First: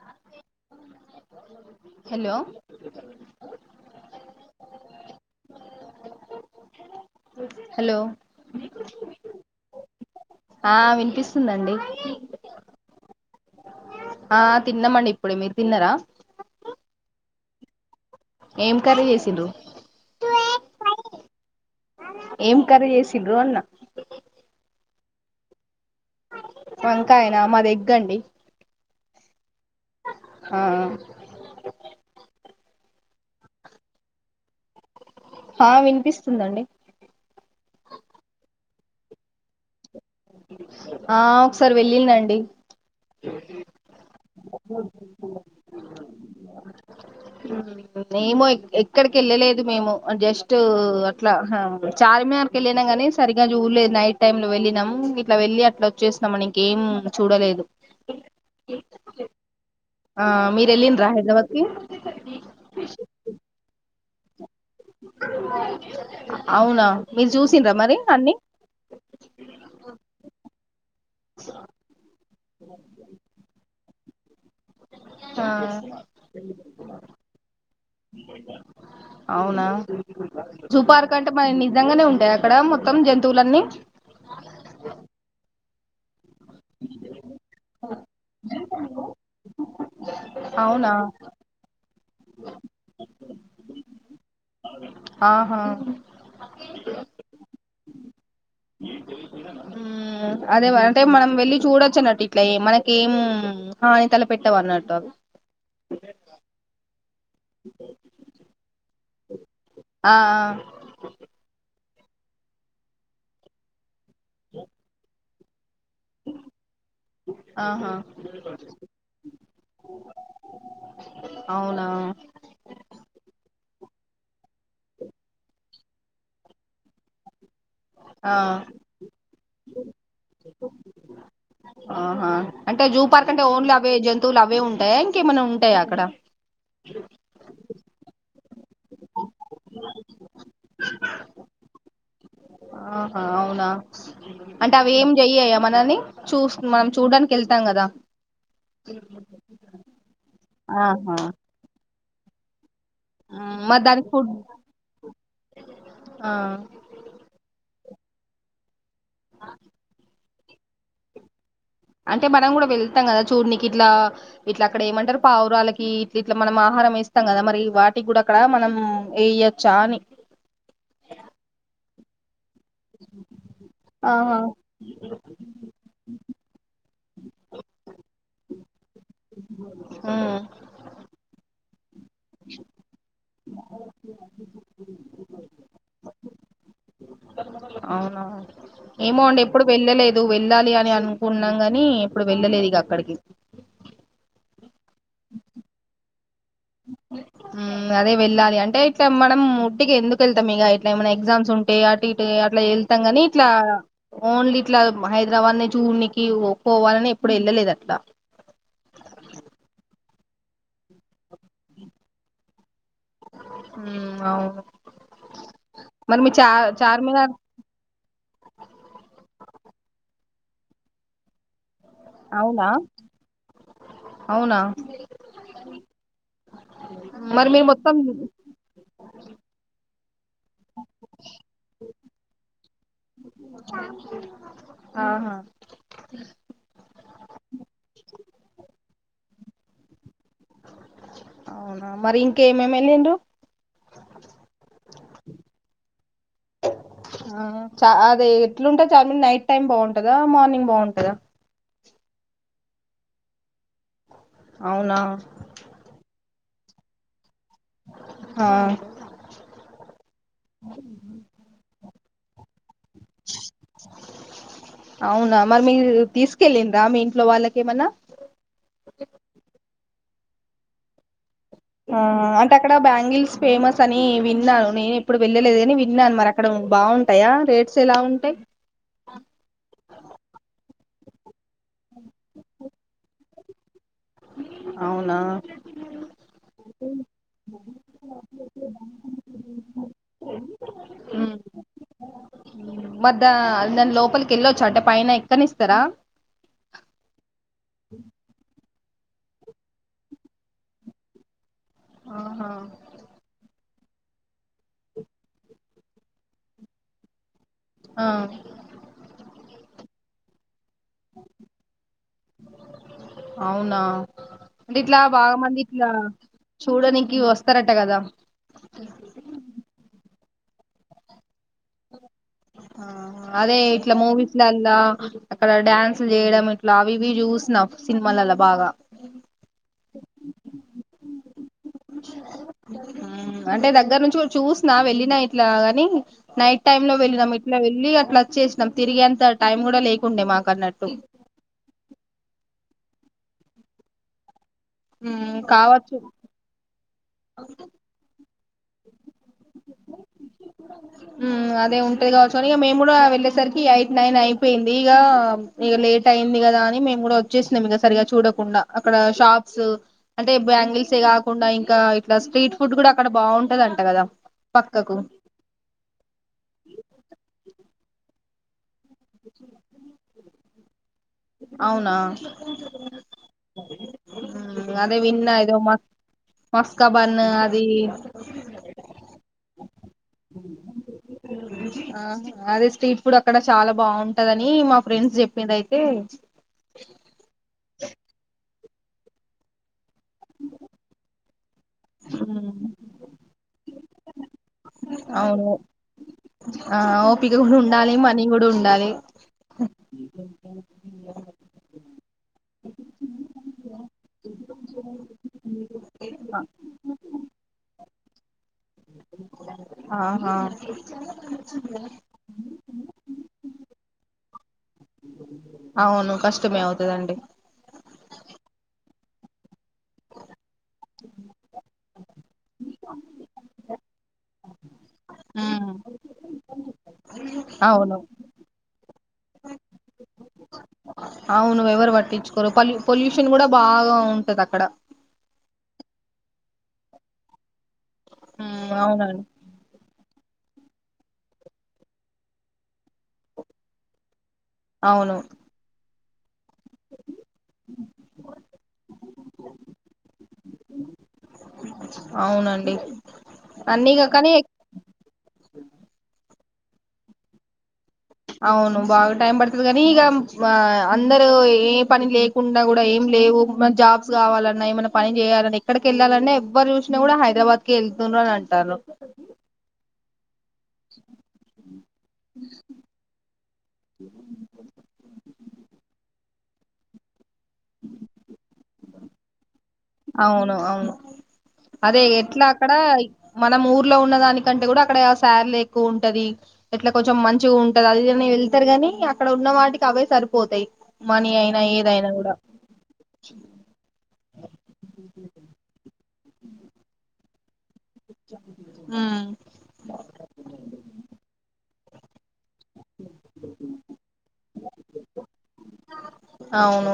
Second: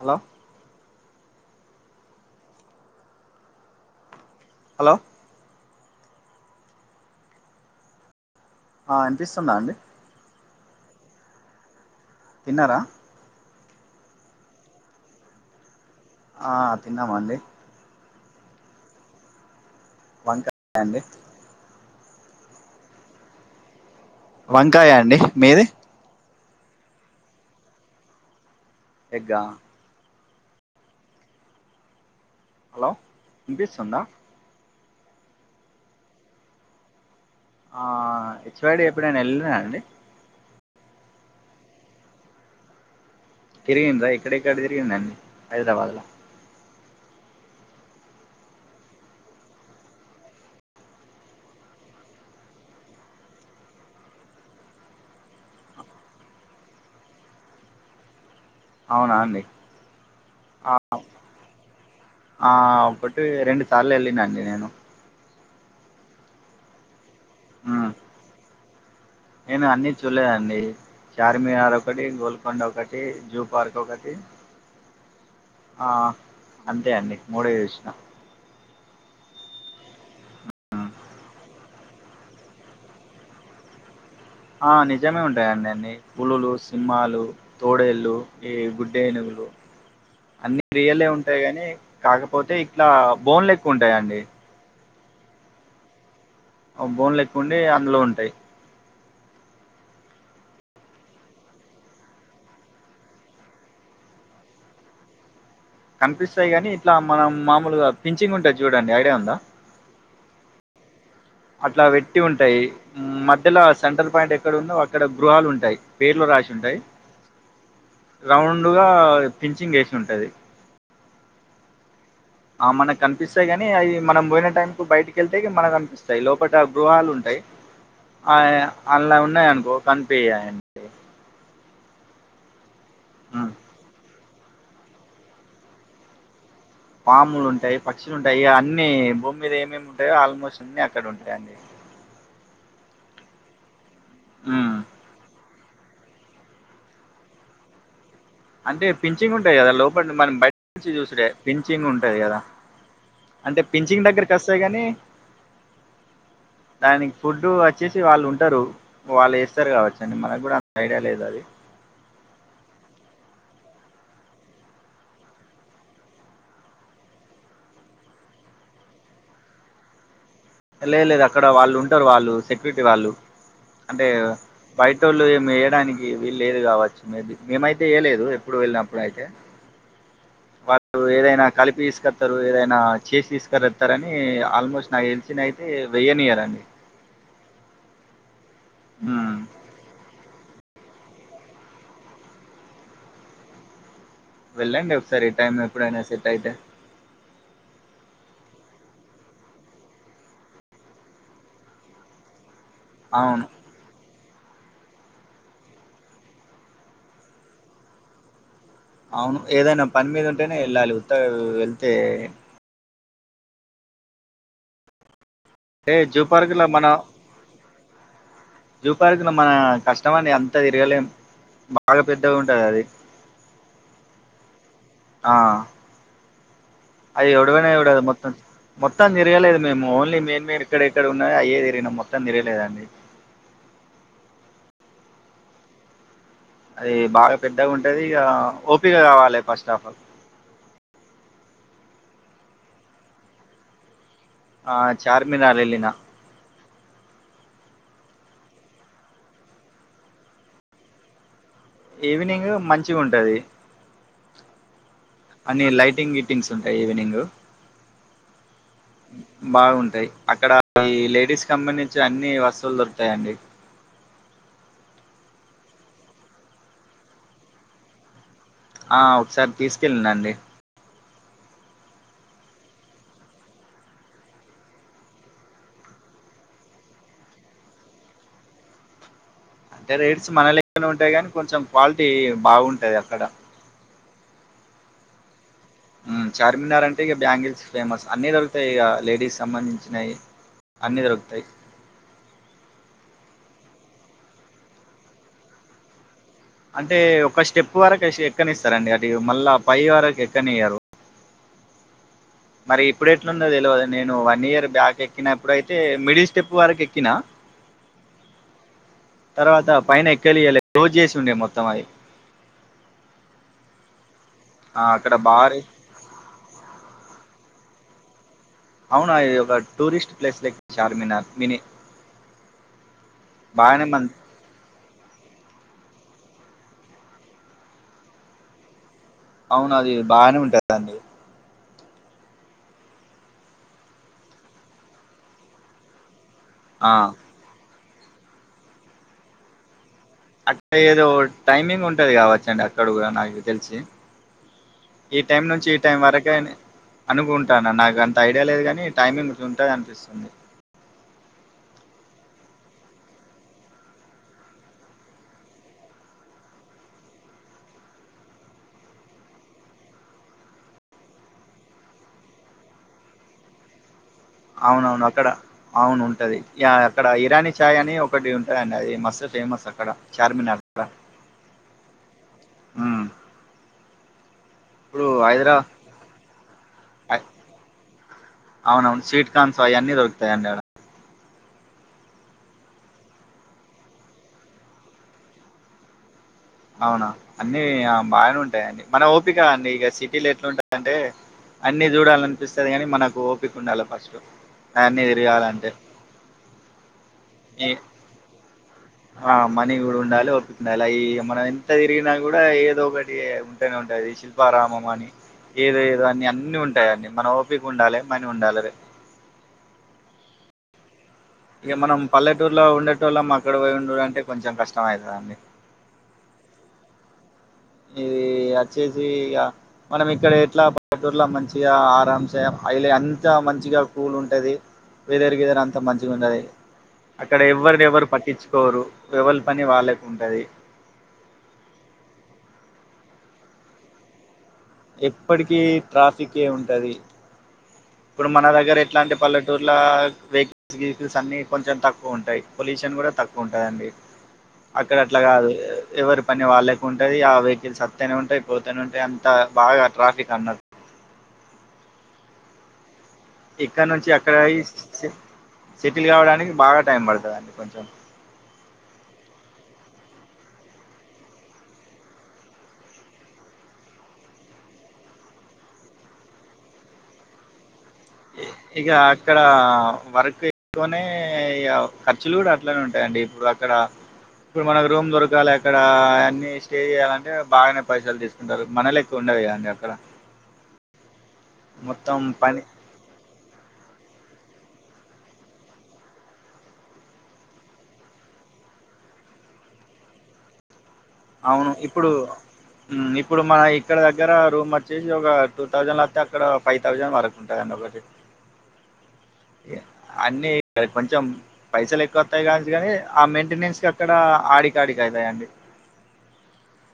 Hello hello hello hello ఆ వీనిపిస్తుందా అండి ఆ వినిపిస్తుందండి తీన్నార ఆ తిన్నామండి ఇప్పుడే మీరు తిన్నారా ఆ తిన్నామండి ఎం కర్రి చేసిర్రూ వంకాయా అండి ఎం కర్రి చేసిర్రూ అన్న వంకాయ అండి మీది వంకాయనా మాది ఏగ్గండి ఎగ్గ ఆ ఆా హలో వీనీపిస్తోంద ఆ వినిపిస్తుందండి హేచ్ వై డి ఎప్పుడైనా వెళ్ళిర్ర అండి ఆ ఒకసారి వెళ్ళినండి తిరిగిగిండ్రా ఏక్కడేక్కడ తిరిగిందండి హైదరాబాద్ ల మేమ ఎక్కడికి వెళ్ళలేదు మేము జస్ట్ అట్లా చార్మినార్ వెళ్ళినా కాని సరిగ్గా చూడలేదు నైట్ టైమ్ లో వెళ్ళినం ఇట్లా వెళ్లి అట్లా వచ్చేస్తున్నాం ఇంకేం చూడలేదు అవునా అండి మీరు ఆ వెళ్ళిండ్రా హైదరాబాద్ కి ఆ ఒకటి రెండు సార్లు వెళ్ళినండి నేను అవునా మీరు చూసిండ్రా ఉమ్ మరి అన్నిీ నేను అన్ని చూలేదండి చార్మినార్ ఒకటి గోల్కొండ ఒకటి జూ పార్క్ ఒకటి ఆ అంతే అండి మూడే చూసిన అవునా సూపార్క్ అంటే మన నిజంగానే ఉంటాయ అక్కడ మొత్తం జంతువులన్నీ ఆ నిజమే ఉంటాయి అండి అన్ని పులులు సింహాలు తోడేళ్ళు ఈ గుడ్డేనుగులు అన్ని అవునా రియలే ఉంటాయి గాని కాకపోతే ఇట్లా బోన్లెక్క ఉంటాయండి ఆహా ఆ బోన్ లెక్క ఉండి అందులో ఉంటాయి ఆ అదే అంటే మనం వెళ్ళలి చూడొచ్చు అన్నట్టు ఇట్లా మనకు ఏం హాని తల పెెట్టవన్నట్టు అవి కనిపిస్తాయి గాని ఇట్లా మనం మామూలుగా పిించింగ్ ఉంటది చూడండి ఐడియా ఉందా ఆ ఆ అట్లా పెట్టి ఉంటాయి మధ్యలో సెంట్రల్ పాయింట్ ఎక్కడ ఉందో అక్కడ గృహాలు ఉంటాయి పేర్లు రాసి ఉంటాయి ఆ, ఆహా రౌండ్గా ఫించిింగ్ వేసి ఉంటాది అవునా ఆ మనకు కనిపిస్తాయి గాని అయి మనం పోయిన టైం కు బయటికెళ్తే మనకు కనిపిస్తాయి లోపల గృహాలు ఉంటాయి ఆ అళ్ల ఉన్నాయనుకో కనిపియయండి ఆహా అంటే జూ పార్క్ అంటే ఓన్లీ అవే జంతువులు అవే ఉంటాయా ఇంకేమై ఉంటాయా అక్కడ పాములు ఉంటయి, పక్షులు ఉంటయి అన్ని భూమి మీద ఏమేమి ఉంటయో ఆల్మోస్ట్ అన్ని అక్కడ ఉంటయి అండి. ఆహా అవునా ఉమ్ అంటే అవి ఏం చెయ్యయా. మనల్ని చూస్ మనం చూడ్డానికి ఎళ్తం కదా. అంటే పిఛింగ్ ఉంటది కదా లోపట మనం బయట నుంచి ఆహా చూసుడే పిఛింగ్ ఉంటది కదా. అంటే మ్మ్. మరి పించిగ్ దానికి ఫుడ్ దగ్గరకి అస్తయి కానీ ఆ దానికి ఫుడ్డు వచ్చేసి వాళ్ళు ఉంటరు, వాళ్ళు ఏస్తరు కావచ్చు అండి మనకు కూడా ఐడియా లేదు అది. అంటే మనం కూడా వెళ్తాం కదా చూడ్నికి ఇట్లా ఇట్లా, అక్కడ ఏమంటరు పావురాలకి ఇ ఇట్లా మనం ఆహా హారం ఎస్తం కదా మరి వాటికి కూడా అక్కడ మనం ఎయ్యోచ్చా అని. లేదు లేదు అక్కడ వాళ్ళు ఉంటరు వాళ్ళు సె క్యూరిటి వాళ్ళు అంటే ఆహా బయటోళ్ళు ఏమి ఏయడానికి వీలు లేదు కావచ్చు. మే బి మేమైతే ఏయలేదు ఎప్పుడు వెళ్ళినప్పుడు అయితే. ఆ వాళ్ళు ఏదైనా కలిపి తీసుకత్తరు, ఏదైనా చేసి తీసుకరత్తరు అని ఆల్మోస్ట్ నాకు తెలి సినయితే వెయ్యనియరండి. అవునా ఏమో మ్మ్ అండి ఎప్పుడు వెళ్ళలేదు, వె వెళ్ళాలి అని అనుకున్నం కాని ఎప్పుడు వెళ్ళలేదు ఇగ అక్కడికి. వెళ్ళండి ఒకసారి టైమ్ ఎప్పుడైనా సెట్ అయితే. అదే వెళ్ళాలి అంటే ఇట్లా మనం ఉట్టికి ఎందుకు ఎళ్తం ఇగ ఇట్లా ఏమైనా ఎగ్జామ్స్ ఉంటే అటు ఇటు ఇట్లా ఎళ్తం కని అవును ఇట్లా ఓన్లీ ఇట్లా హైదరాబాద్నే చూన్నికి పోవాలని ఎప్పుడు ఎళ్ళలేదు అట్లా. అవును ఏదైనా పని మీద ఉంటనే ఎళ్ళాలి ఉత్తగ వెళ్తే అవును మరి జూ మీ చా పార్క్ చార్మినార్ జూపార్క్ల మా కష్టమండి అంత తిరగలేం. బాగా పెద్దగ ఉంటది అవునా అది. అవునా ఆ అది మరి మీరు ఒడవనే ఒడవదు మొత్తం, మొత్తం తిరగలేదు మేము ఓన్లీ మెయిన్ మెయిన్ ఎక్కడ ఎక్కడ ఉన్నాయో అయ్యే తిరిగినం మొత్తం తిరగలేదండి. ఆహా అది బాగా పెద్దగా ఉంటది ఇగ ఓపీక కావాలె ఫస్ట్ ఆఫ్ ఆల్. అవునా మరి ఇంకేమేమి ఎళ్ళిండ్రు. ఆ చార్మినార్ ఎళ్ళినా. ఆ చ అది ఎట్లుంటది చార్మినార్ నైట్ టైమ్ బావుంటదా, మార్నింగ్ బావుంటదా. ఈవినింగ్ మంచిగ ఉంటది. అవునా అన్ని లైటింగ్ గీటింగ్స్ ఉంటయి ఈవినింగ్. ఆ బాగుంటయి అక్కడ ఈ లేడీస్కి సంబంధిం చి అన్ని వస్తువులు దొరుకుతయండి. అవునా మరి మీరు తీసుకెళ్ళింర్రా మీ ఇంట్లో వాళ్ళకేమన్నా. ఆ ఒకసారి తీసుకెళ్ళినా అండి. ఆ అంటే అక్కడ బ్యాంగిల్స్ ఫేమస్ అని విన్నాను, నేను ఎప్పుడు వెళ్ళలేదు కాని విన్నాను మరి అక్కడ బావుంటయా? రేట్స్ ఎలా ఉంటయి? అంటే రేట్స్ మన లెక్కనే ఉంటయి కానీ కొంచెం క్వాలిటీ బావుంటయి అక్కడ. అవునా చార్మినార్ అంటే ఇగ బ్యాంగిల్స్ ఫేమస్. అన్ని దొరుకుతయి ఇగ లేడీస్ సంబంధించినయి. అన్నీ దొరుకుతయి. మధ నను లోపలికి వెళ్ళొచ్చు అంటే పైన ఎక్కని ఇస్తారా అంటే ఒక స్టెప్ వరకు ఎక్కని ఇస్తారండి అటు మళ్ళా పై వరకు ఎక్కనయ్యారు ఆహా మరి ఇప్పుడు ఎట్లుండో తెలియవదు నేను వన్ ఇయర్ బ్యాక్ ఎక్కినప్పుడుయితే మిడిల్ స్టెప్ వరకు ఎక్కినా ఆ తర్వాత పైన ఎక్కలియాలి క్లోజ్ చేసి ఉండే మొత్తం అది అవునా అంటే ఆ ఇట్లా అక్కడ బాగా మంది భారీ ఇట్లా చూడనికి వస్త తారట కదా అవునా ఇ ఒక టూరిస్ట్ ప్లేస్ లెక్క చార్మినార్ మినీ అదే బాగానే ఇట్లా మన్ మూవీస్లల్లా అక్కడ డ్యాన్స్ చేయడం ఇట్లా అవి ఇవి చూసిన్ సినిమాలలా బాగా అవును అది బాగానే ఉంటుదండి అంటే దగ్గర నుంచి కూడా చూసిన వెళ్ళినా ఇట్లా గాని నైట్ టైమ్ ఆ లో వెళ్ళినాం ఇట్లా వెళ్ళి అట్లా వచ్చేసినాం తిరిగేంత టైం కూడా లే అక్క ఏదో టైమింగ్ ఉంటది కావచ్చండి అక్కడ కూడా నాకు తెలిసి ఈ టైం నుంచి ఈ టైం కావచ్చు వరకే అనుకుంటాను నాకు అంత తెయలేదు కాని టైమింగ్ ఉంటాగా అనిపిస్తుంది అదే ఉంటది కావచ్చు ఇక మేము కూడా వెళ్ళేసరికి ఎయిట్ నైన్ అయిపోయింది ఇక లేట్ అయింది కదా అని మే కూడా వచ్చేం సరిగా చూడకుండా అక్కడ షాప్స్ అంటే బంగిల్సే కాకుండా ఇంకా ఇట్లా స్ట్రీట్ ఫుడ్ కూడా అక్కడ బాగుంటదింట కదా పక్కకు అవునవును అక్కడ అవును ఉంటది అక్కడ ఇరానీ చాయ్ అని ఒకటి ఉంటాందండి అది మస్ ఫేమస్ అక్కడ చార్మినార్క్క అవునా అదే ఇప్పుడు విన్ఐదో హైదరా మస్ మస్కా బన్ అది అవునవును స్వీకాన్స్ అవన్నీ దొరుకుతాయండి [inaudible] ఆ అదే స్ట్రీట్ ఫుడ్ అక్కడ చాలా బాగుంటదని మా ఫ్రెండ్స్ చెప్పింది అయితే అవునా అన్నీ బాగానే ఉంటాఅండి మన ఓపిక అండి ఇక సిటీలు ఎట్లాంటాందంటే అన్ని ఉమ్, చూడాలనిపిస్తుంది ని మనకు ఓపిక ఉండాలి ఫస్ట్ అన్ని అవును తిరగాలంటే ఆ ఓపిక కూడా ఈ ఉండాలి మనీ కూడా ఉండాలి ఆ మనీ కూడా ఉండలే అలా ఈ మనం ఎంత తిరిగినా కూడా ఏదో ఒకటి ఉంటేనే ఉంటది శిల్పారామం అని ఏదో ఏదో అన్ని అన్నన్ని ఉంటాయి అడి మన ఓపకి ఉండాలి మనీ ఉండాలి ఆహా ఇక మనం పల్లెటూరులో ఉండేట వాళ్ల అక్కడ పో ఉండ అంటే కొంచెం కష్టం అవుతుందండి అవును కష్టం అదండి ఇది వచ్చేసి ఇక మనం ఇక్కడతే ఇట్లా బడూర్లో మంచిగా ఆరా స అయిలే అంత మంచిగా కూల్ ఉంటంది వదేరికిదర అంతా మంచిగా ఉంటది అక్కడ ఎవరు అవును ఎవరు పట్టించుకోరు ఎవరి పని వాళ్ళకు ఉంటది అవును ఎవరు పట్టించుకోరు ప పొల్యూషన్ కూడా బాగా ఉంటది అక్కడ ఎప్పటికి ట్రాఫిక్కె ఉంటది ఇప్పుడు మన దగ్గర ఎట్లా అంటే అవునండి పల్లెటూర్ల వెహికల్స్ వెహికల్స్ అన్ని కొంచెం తక్కువ ఉంటాయి పొల్యూషన్ కూడా తక్కువ ఉంటాందండి అక్కడ అవును అట్లా కాదు ఎ ఎవరి పని వాళ్ళకి ఉంటది ఆ వెహికల్స్ అత్తనే ఉంటాయ్ పోతనే ఉంటాయ్ అంత బాగా ట్రాఫిక్ అన్నట్ అవునండి ఇక్కడ అన్నీ ఇగ నుంచి కానీ అక్కడ అయ్యి సెటిల్ కావడానికి బాగా టైం పడుతదండి కొంచెం అవును బాగా టైం పడుతది కానీ ఇగ అందరూ ఏ పని లేకుండా కూడా ఏం లేవు ఏమన జాబ్స్ కావాలన్నా ఏమన్నా పని చేయాలన్నా ఎక్కడికి వెళ్ళాలన్నా ఎవ్వరు చూసినా కూడా హైదరాబాద్ కెళ్తున్నారు అని అంటార్రు తోనే ఇగ ఖర్చులు కూడా అట్లనే ఉంటాయండి ఇప్పుడు అక్కడ ఇప్పుడు మనకు రూమ్ దొరకాలె అక్కడ అన్ని స్టే చేయాలంటే బాగానే పైసలు తీసుకుంటారు మనలెక్కు ఉండదిగా అమడి అక్ అవును అవును అదే మొత్తం ఎట్లా పని అక్కడ మనం ఊర్లో ఉన్న దానికంటే కూడా అక్కడ శార్లు ఎక్కువ ఉంటది ఎట్లా కొంచెం మంచిగా ఉంటది అది అన్ వెళ్తారు గాని అక్కడ ఉన్న వాటికి అవే సరిపోతాయ్ అవును ఇప్పుడు ఉమ్ ఇప్పుడు మన ఇక్కడ దగ్గర రూమ్ వచ్చేసి ఒక టూ థౌసండ్ అక్కడ ఫైవ్ థౌసండ్ వరకు ఉంటదండి ఉమ్ అన్నీ కొంచెం పైసలు ఎక్కువ వత్తాయ్ కా కాని ఆ మెయింటెనెన్స్ కి అక్కడ ఆడికాడికి అవుతాయండి అవును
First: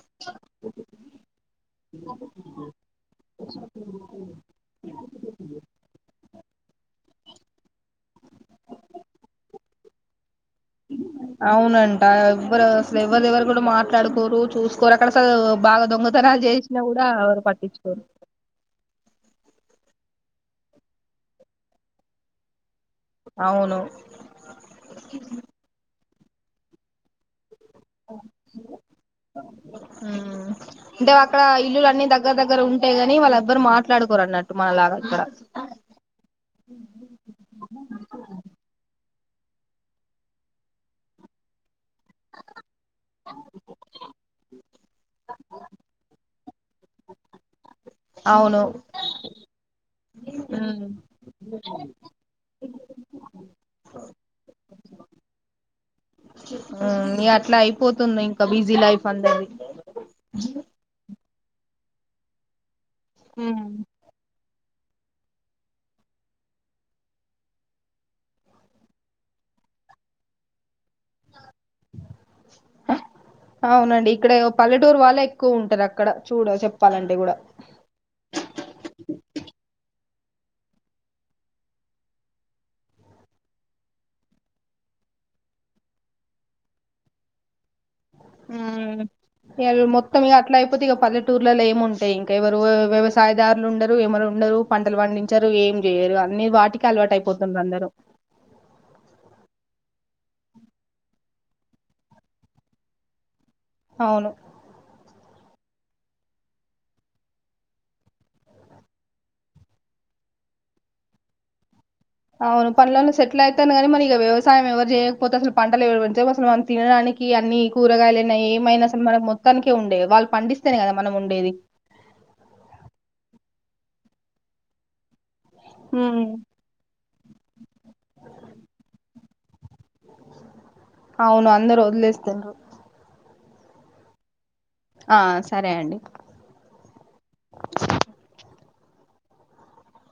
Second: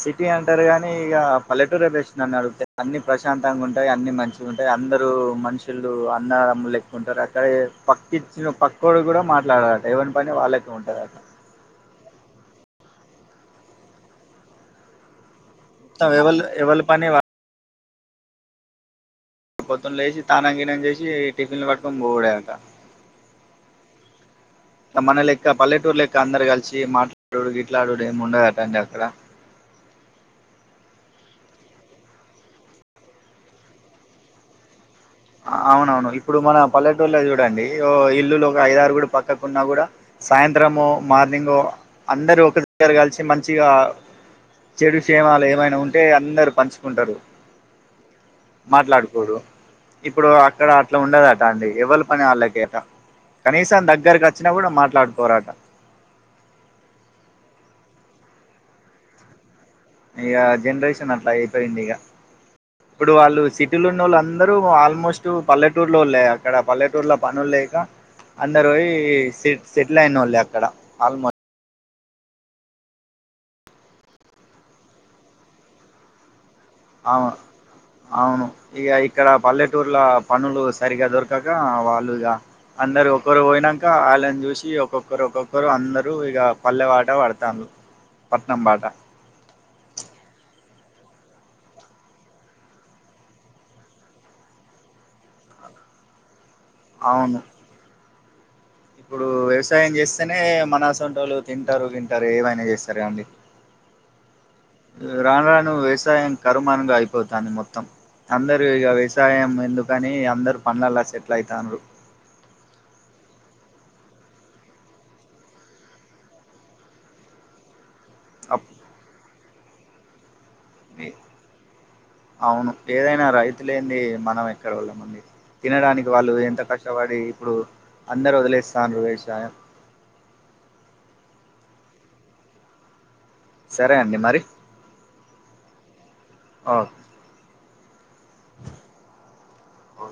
సిటీ అంటారు గాని ఇక పల్లెటూరు బెస్ట్ నన్ను అడుగుతే అన్ని ప్రశాంతంగా ఉంటాయ్ అన్ని మంచిగా ఉంటాయ్ అన్ని అందరు మనుషులు అన్నమ్మలు లెక్కుంటారు అక్కడ పక్కిచ్చిన పక్కోడు కూడా మాట్లాడరు ఏవని పని వాళ్ళకే ఉంటది అవునంట ఎవరు అసలు ఎవరు ఎవరు కూడా మాట్లాడుకోరు చూసుకోరు అక్కడ అసలు బాగా మొత్తం దొంగతనాలు ఎవళు ఎవళ చేసినా కూడా పని వాళ్ళు ఎవరు పట్టిచ్కోరు పొద్దున్న లేేసి తాన గీనం చేసి టిఫిన్లు పట్కొని పోవుడే అంట అవును మన లెక్క పల్లెటూరు లెక్క అందరు కలిసి మాట్లాడుడు గీ ట్లాడుడ ఏ ముండదట అండి అక్కడ ఉమ్ అంటే అక్కడ ఇల్లులన్ని దగ్గర దగ్గర ఉంటేగాని ఎవరు మాట్లాడుకోరు అన్నట్టు మనలాగా ఇక్కడ అవునవును ఇప్పుడు మన పల్లెటూరులో చూడండి ఓ ఇల్లులు ఒక ఐదారు కూడా పక్ పక్కకున్నా కూడా సాయంత్రమో, మార్నింగో అందరూ ఒకర్ దగ్గర కలిసి మంచిగా చెడు క్షేమాలు ఏమైనా ఉంటే అందరు పంచుకుంటరు అవును మాట్లాడుకోరు ఇప్పుడు అక్కడ ఉమ్ అట్లా ఉండదట అండి ఎవ్వళ్ళు పని వాళ్ళకే అట కనీసం దగ్గరకు వచ్చినా కూడా మాట్లాడుకోరు అట ఉమ్ అట్లా అయిపోతుంది ఇంకా బిజీ లైఫ్ అందరిది ఇగ జనరేషన్ అట్లా అయిపోయింది ఇగ ఇప్పుడు వాళ్ళు ఉమ్ సిటీలో ఉన్నోళ్ళు అంద అందరూ ఆల్మోస్ట్ పల్లెటూర్లో వోళ్ళే అక్కడ పల్లెటూర్లో పనుల్లేక అందరు పోయ్ సె సెటిల్ అయిన వోళ్ళే అక్కడ ఆల్మో అవునండి ఇక్కడే పల్లెటూరు వాళ్ళే ఎక్కువ ఉంటరు అక్కడ చూడ చెప్ అవు అవును ఇక ఇక్కడ పల్లెటూర్ల పనులు సరిగా దొరకక వాళ్ళు ఇగా అందరు ఒక్కరు పోయినంక వాళ్ళని చూసి ఒక్కొక్కరు ఒక్కొక్కరు అందరూ ఇక పల్లెవాట పడతాండ్రు పట్నం బాట ఉమ్ ఇగ మొత్తం ఇక అట్లా ఐపోతే ఇక పల్లేటూర్లలో ఏమి ఉంటాయ్ ఇంకా ఎవరు వ్యవసాయదారులు ఉండరు ఎమరు ఉండరు పంటలు పండించరు ఏం చేయరు అన్ని వాటికి అలవాటు అవును అయిపోతుంది అందరూ ఇప్పుడు వ్యవసాయం చేస్తేనే మన సంటోళ్ళు తింటరు గింటరు ఏమైనా చేస్తారుగా అండి అవును రాను రాను వ్యవసాయం కరుమానంగా అయిపోతాంది మొత్తం అందరు ఇగ వ్యవసాయం ఎందుకని అందరు పనులలా సెటిల్ అయితాన్నారు అవును పనులన్నీ సెటిల్ అయితాను కానీ మరి ఇక వ్యవసాయం ఎవరు చేయకపోతే అసలు పంటలు ఎవ అసలు మనం తినడానికి అన్ని కూరగాయలు అప్ ఏమైనా అసలు మన మొత్తాని ఉండే వాళ్ళు పండిస్ ఏ అవును ఏదైనా రైతులేంది మనం ఎక్కడ ఓళ్ళమండి తినడానికి ఉమ్ వాళ్ళు ఎంత కష్టపడి ఇప్పుడు అందరు వదిలేస్తాన్నరు అనేసి దాయ అవును అందరు వదిలేస్తన్నారు సరే అండి మరి ఆ సరే అండి ఆ ఓ